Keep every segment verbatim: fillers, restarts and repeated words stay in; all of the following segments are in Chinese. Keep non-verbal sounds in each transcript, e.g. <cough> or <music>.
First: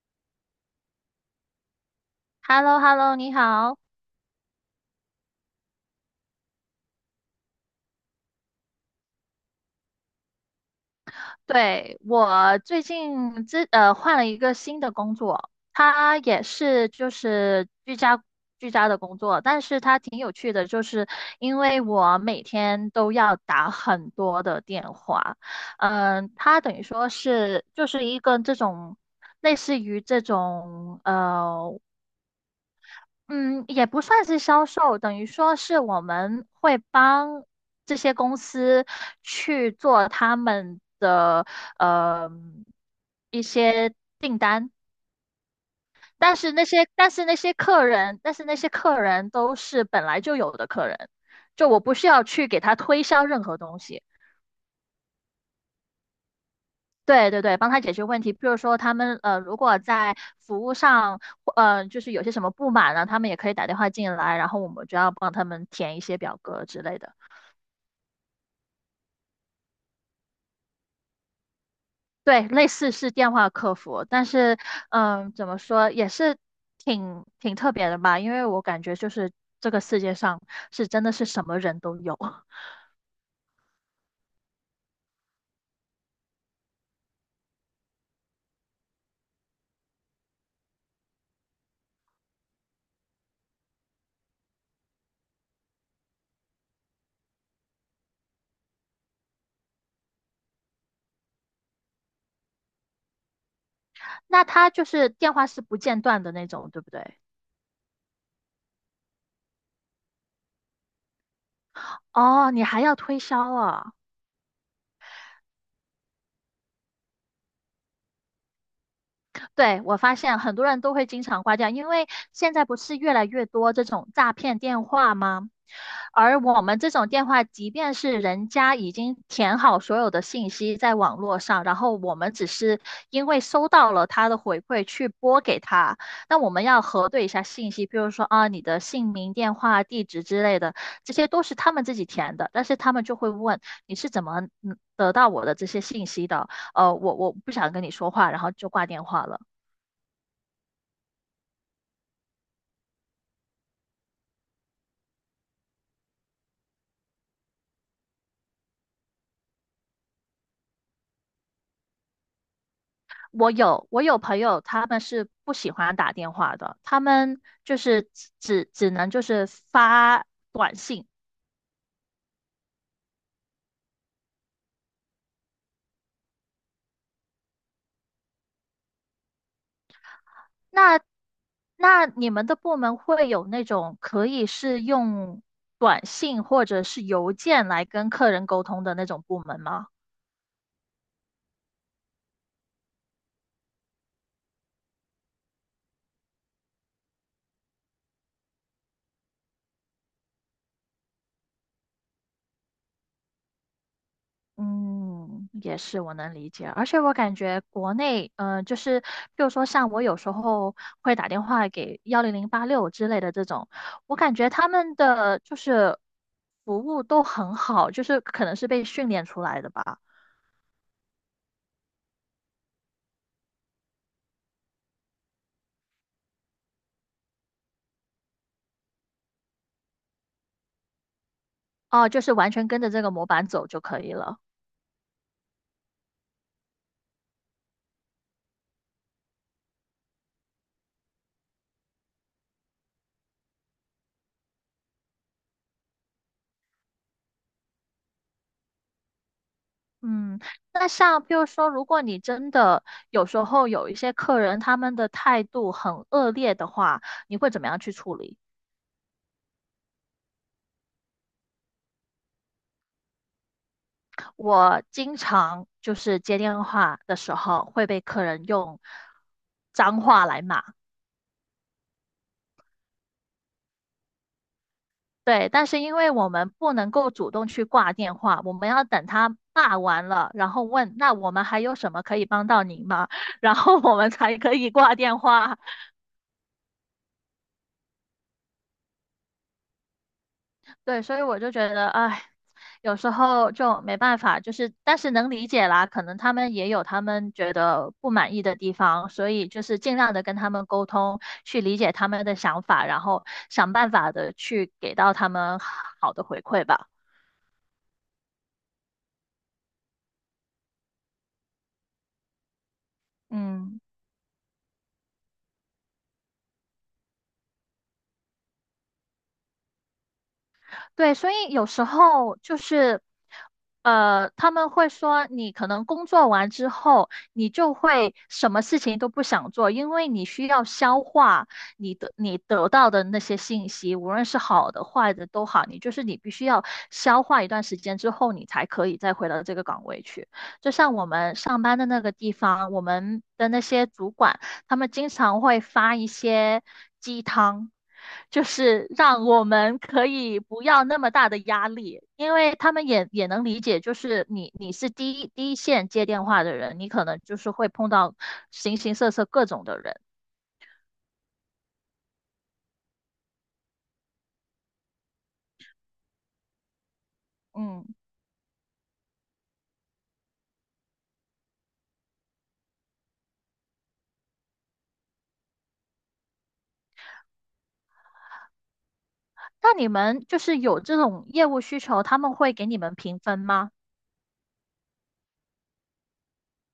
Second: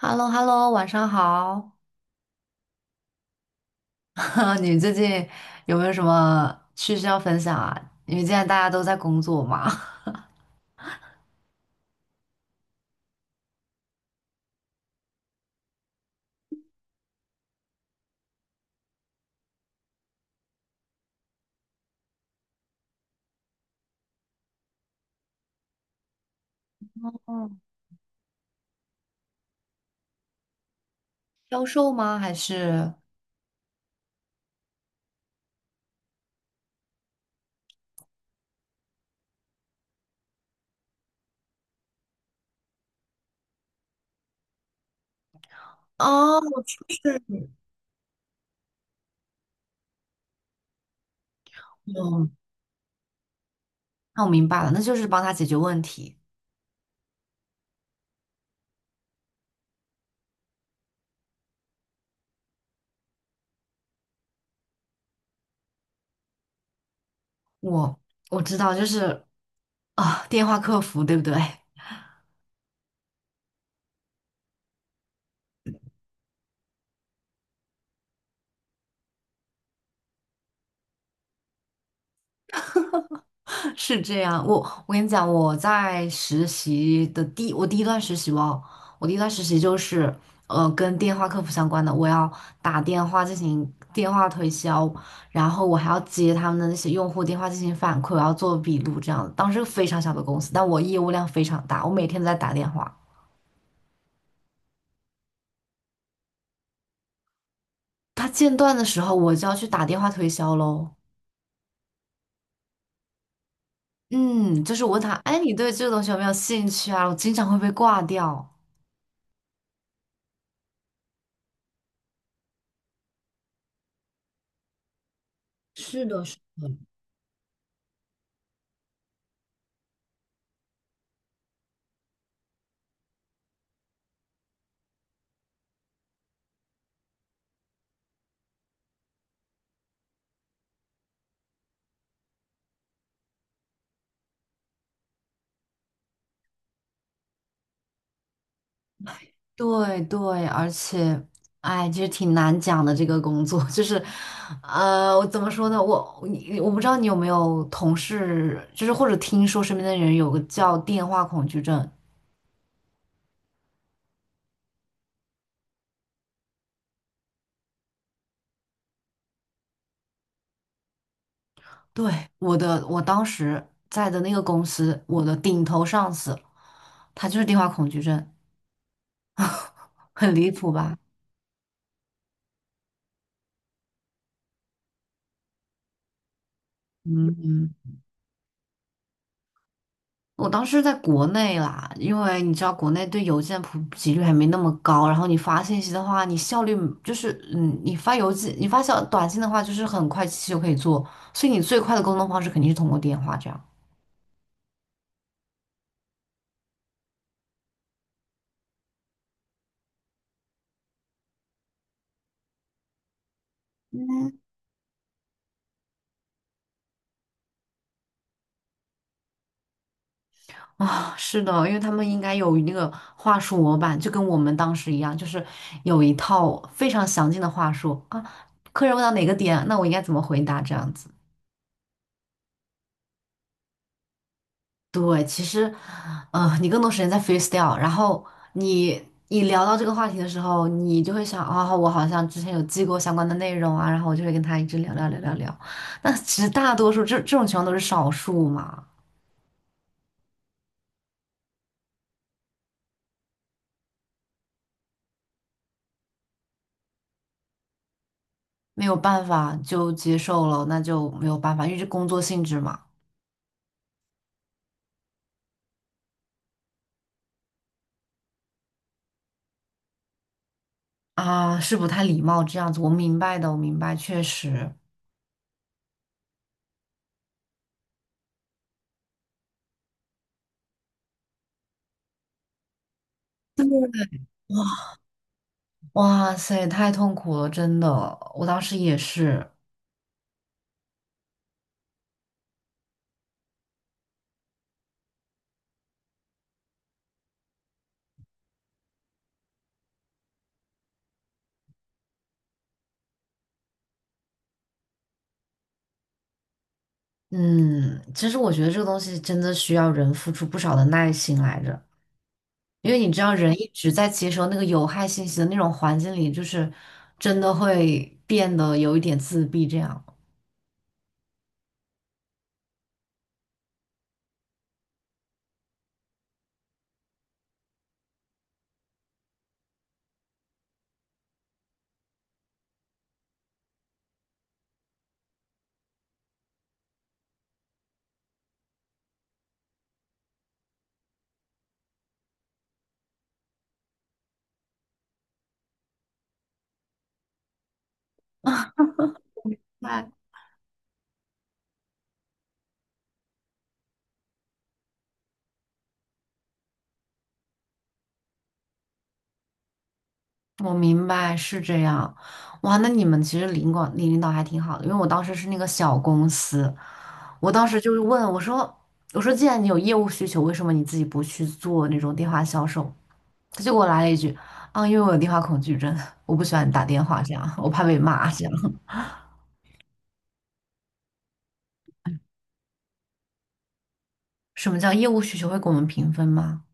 h e l l o h e l l o 晚上好。h e l l o h e l l o 你好。<laughs> 你最近有没有什么趣事要分享啊？因为现在大家都在工作嘛，对，我最近之呃换了一个新的工作，它也是就是居家居家的工作，但是它挺有趣的，就是因为我每天都要打很多的电话，嗯、它等于说 <laughs> 嗯，是就是一个这种类似于这种销呃。售吗？还是嗯，也不算是销售，等于说是我们会帮这些公司去做他们的呃一些，但哦，是那就些但是是那些客人，但是那些客人都是本来就有的客人，就我不需要嗯，去给他推销任何东西。那我明白了，那就是帮他解决问题。对对对，帮他解决问题。比如说，他们呃，如果在服务上，呃，就是有些什么不满呢，他们也可以打电话进来，然后我们就要帮他们填一些表格之类的。我我知道，就是啊，电话客服，对不对？对，类似是电话客服，但是，嗯，怎么说也是挺挺特别的吧，因为我感觉就是这个世界上是真的是什么人都有。<laughs> 是这样，我我跟你讲，我在实习的第我第一段实习哦，我第一段实习就是呃跟电话客服相关的，我要打电话进行电话推销，然后我还要接他们的那些用户电话进行反馈，我要做笔录这样的。当时非常小的公司，但我业务量非常大，我每天都在打电话。<laughs> 那他就是电话是不间断的那种，对不对？他间断的时候，我就要去打电话推销喽。哦，你还要推销啊？嗯，就是我问他，哎，你对这个东西有没有兴趣啊？我经常会被挂掉。对，我发现很多人都会经常挂掉，因为现在不是越来越多这种诈骗电话吗？是是。的，是而我们这种电话，即便是人家已经填好所有的信息在网络上，然后我们只是因为收到了他的回馈去拨给他，那我们要核对一下信息，比如说啊你的姓名、电话、地址之类的，这些都是他们自己填的，但是他们就会问你是怎么嗯得到我的这些信息的？呃，我我不想跟你说话，然后就挂电话了。对对，而且，哎，其实挺难讲的这个工作，就是，呃，我怎么说呢？我你我不知道你有没有同事，就是或者听说身边的人有个叫电话恐惧症。我有我有朋友，他们是不喜欢打电话的，他们就是只只只能就是发短信。对，我的，我当时在的那个公司，我的顶头上司，他就是电话恐惧症，<laughs> 很离谱吧？那那你们的部门会有那种可以是用短信或者是邮嗯。件来嗯跟客人沟通的那种部门吗？我当时在国内啦，因为你知道国内对邮件普及率还没那么高，然后你发信息的话，你效率就是嗯，你发邮件、你发小短信的话，就是很快其实就可以做，所以你最快的沟通方式肯定是通过电话这样嗯，也是我能理解，而且我感觉国内，呃，就是比如说像我有时候会打电话给幺零零八六之类的这种，我感觉他们的就是服务都很好，就是可能是被训练出来的吧，啊。是的，因为他们应该有那个话术模板，就跟我们当时一样，就是有一套非常详尽的话术啊。客人问到哪个点，那我应该怎么回答这样子。哦，就是完全跟着这个模板走就可以了。对，其实，嗯，你更多时间在 f a c e s t y l e 然后你你聊到这个话题的时候，你就会想啊、我好像之前有记过相关的内容啊，然后我就会跟他一直聊聊聊聊聊。那其实大多数这这种情况都是少数嘛，嗯，那像比如说，如果你真的有时候有一些客人他们的态度很恶劣的话，你会怎么样去处理？没有办法就接受了，那就没有办法，因为这工作性质嘛，我经常就是接电话的时候会被客人用脏话来骂，啊，是不太礼貌这样子。我明白的，我明白，确实，对，但是因为我们不能够主动去挂电话，我们要等他骂完了，然后问那我们还有什么可以帮到您吗？<laughs> 然后我们才可以挂电话。哇塞，太痛苦了，真的，我当时也是。对，所以我就觉得，哎，有时候就没办法，就是但是能理解啦，可能他们也有他们觉得不满意的地方，所以就是尽量的跟他们沟通，去理解他们的想法，然后想办法的去给到他们好的回馈吧。嗯，其实我觉得这个东西真的需要人付出不少的耐心来着，因为你知道，人一嗯。直在接收那个有害信息的那种环境里，就是真的会变得有一点自闭这样。对，所以有时候就是，呃，他们会说你可能工作完之后，你就会什么事情都不想做，因为你需要消化你的你得到的那些信息，无论是好的坏的都好，你就是你必须要消化一段时间之后，你才可以再回到这个岗位去。就像我们上班的那个地方，我们的那些主管。他们经常会发一些鸡汤，就是让我们可那以不要那么大的压力，因为他们也也能理解，就是你你是第一第一线接电话的人，你可能就是会碰到形形色色各种的人，我明白是这样，哇，那你们其实领管领领导还挺好的，因为我当时是那个小公司，我当时嗯。就是问我说，我说既然你有业务需求，为什么你自己不去做那种电话销售？他就给我来了一句啊，因为我有电话恐惧症，我不喜欢打电话，这样我怕被骂。这样，那你们就是有这种业务需求，他们会给你们评分吗？什么叫业务需求会给我们评分吗？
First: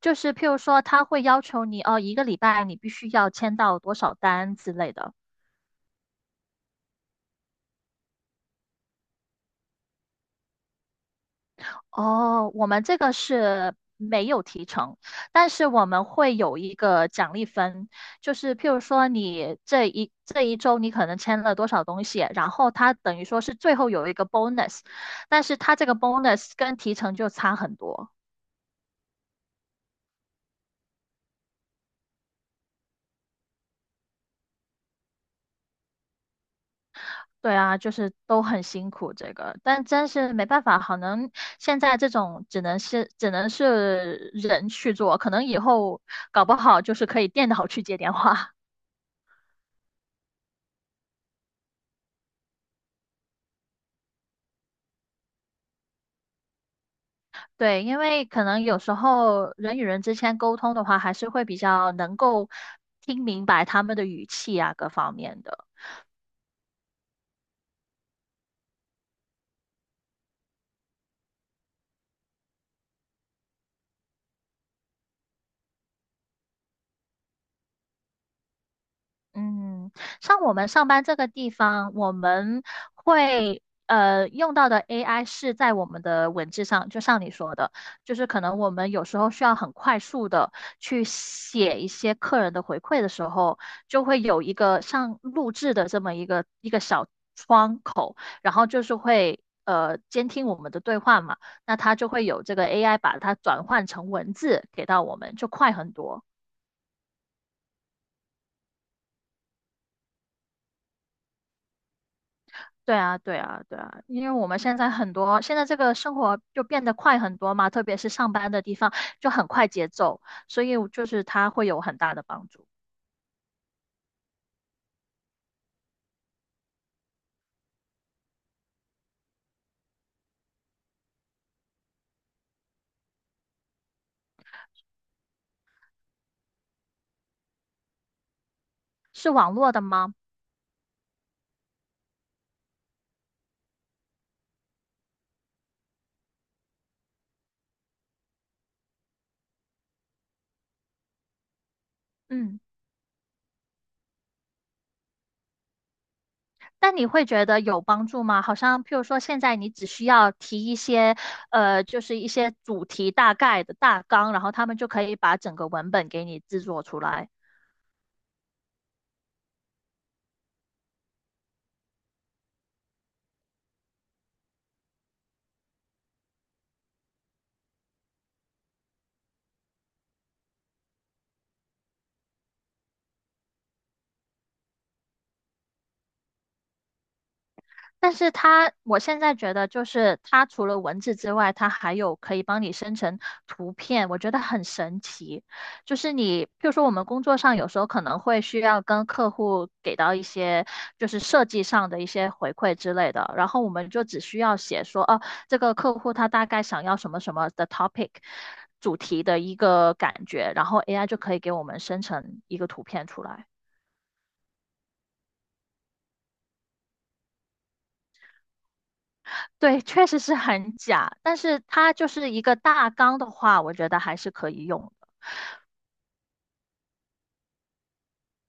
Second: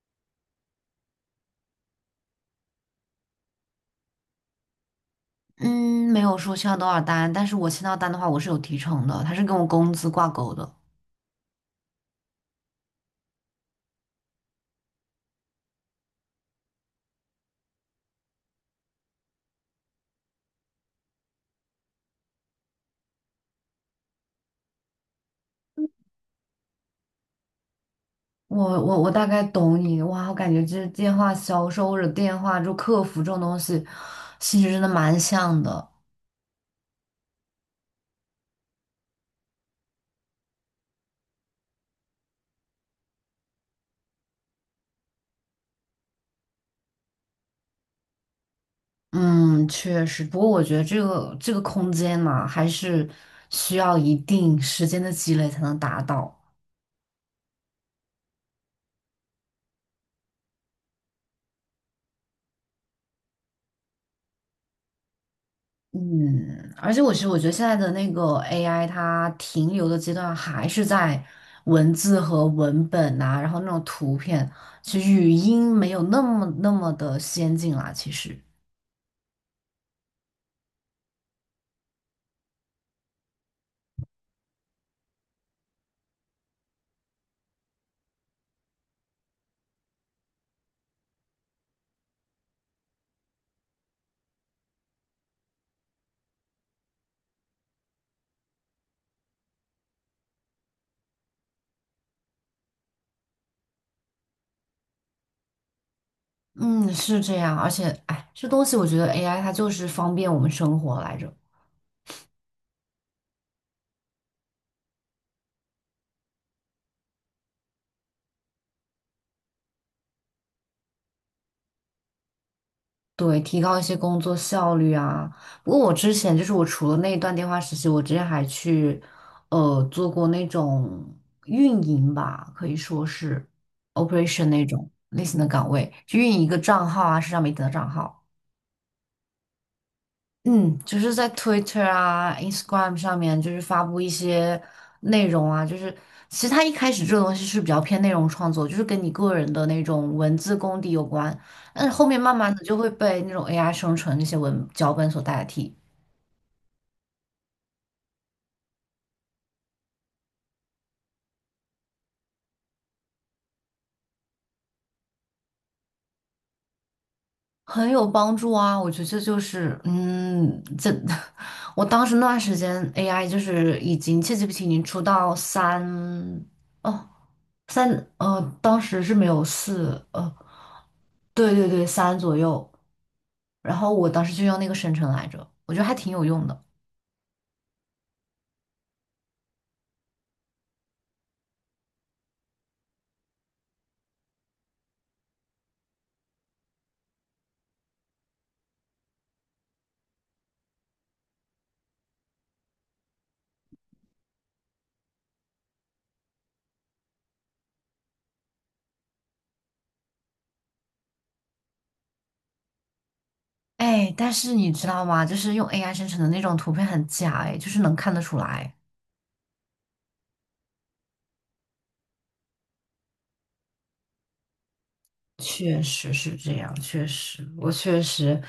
就是譬如说，他会要求你哦，一个礼拜你必须要签到多少单之类的。嗯，没有说签到多少单，但是我签到单的话，我是有提成的，它是跟我工资挂钩的。哦，我们这个是没有提成，但是我们会有一个奖励分，就是譬如说你这一这一周你可能签了多少东西，然后它等于说是最后有一个 bonus,但是它这个 bonus 跟提成就差很多。我我我大概懂你，哇，我感觉这电话销售或者电话就客服这种东西，性质真的蛮像的。对啊，就是都很辛苦这个，但真是没办法，可能现在这种只能是只能是人去做，可能以后搞不好就是可以电脑去接电话。嗯，确实，不过我觉得这个这个空间嘛，还是需要一定时间的积累才能达到。对，因为可能有时候人与人之间沟通的话，还是会比较能够听明白他们的语气啊，各方面的。嗯，而且我其实我觉得现在的那个 A I，它停留的阶段还是在文字和文本呐、然后那种图片，其实语音没有那么那么的先进啦。其实，嗯，像我们上班这个地方，我们会呃用到的 A I 是在我们的文字上，就像你说的，就是可能我们有时候需要很快速的去写一些客人的回馈的时候，就会有一个像录制的这么一个一个小窗口，然后就是会呃监听我们的对话嘛，那它就会有这个 A I 把它转换成文字给到我们，就快很多。嗯，是这样。而且，哎，这东西我觉得 A I 它就是方便我们生活来着。对啊，对啊，对啊，因为我们现在很多，现在这个生活就变得快很多嘛，特别是上班的地方就很快节奏，所以就是它会有很大的帮助。对，提高一些工作效率啊。不过我之前就是我除了那一段电话实习，我之前还去呃做过那种运营吧，可以说是 operation 那种类型的岗位，去运营一个账号啊，社交媒体的账号。是网络的吗？嗯，就是在 Twitter 啊、Instagram 上面，就是发布一些内容啊，就是其实它一开始这个东西是比较偏内容创作，就是跟你个人的那种文字功底有关，但是后面慢慢嗯，的就会被那种 A I 生成那些文脚本所代替，但你会觉得有帮助吗？好像譬如说现在你只需要提一些，呃，就是一些主题大概的大纲，然后他们就可以把整个文本给你制作出来。很有帮助啊。我觉得这就是，嗯，这 <laughs> 我当时那段时间 A I 就是已经 c 记 a t g 已经出到三哦三呃，当时是没有四呃，对对对，三左右。然后我当时就用那个生成来着，我觉得还挺有用的。但是它，我现在觉得就是它除了文字之外，它还有可以帮你生成图片，我觉得很神奇。就是你，譬如说我们工作上有时候可能会需要跟客户给到一些就是设计上的一些回馈之类的，然后我们就只需要写说，哦，这个客户他大概想要什么什么的 topic 主题的一个感觉，然后 A I 就可以给我们生成一个图片出来。哎，但是你知道吗？就是用 A I 生成的那种图片很假，哎，就是能看得出来。对，确实是很假，但是它就是一个大纲的话，我觉得还是可以用的。确实是这样，确实，我确实，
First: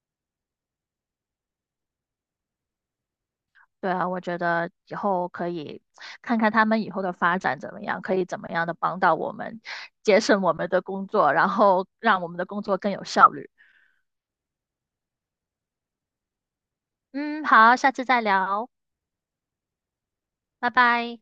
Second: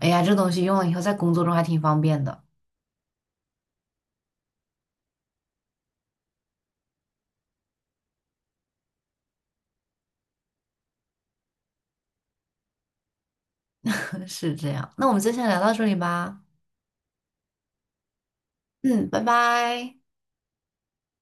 哎呀，这东西用了以后在工作中还挺方便的。对啊，我觉得以后可以看看他们以后的发展怎么样，可以怎么样的帮到我们，节省我们的工作，然后让我们的工作更有效率。<laughs> 是这样，那我们就先聊到这里吧。嗯，好，下次再聊，嗯，拜拜。拜拜。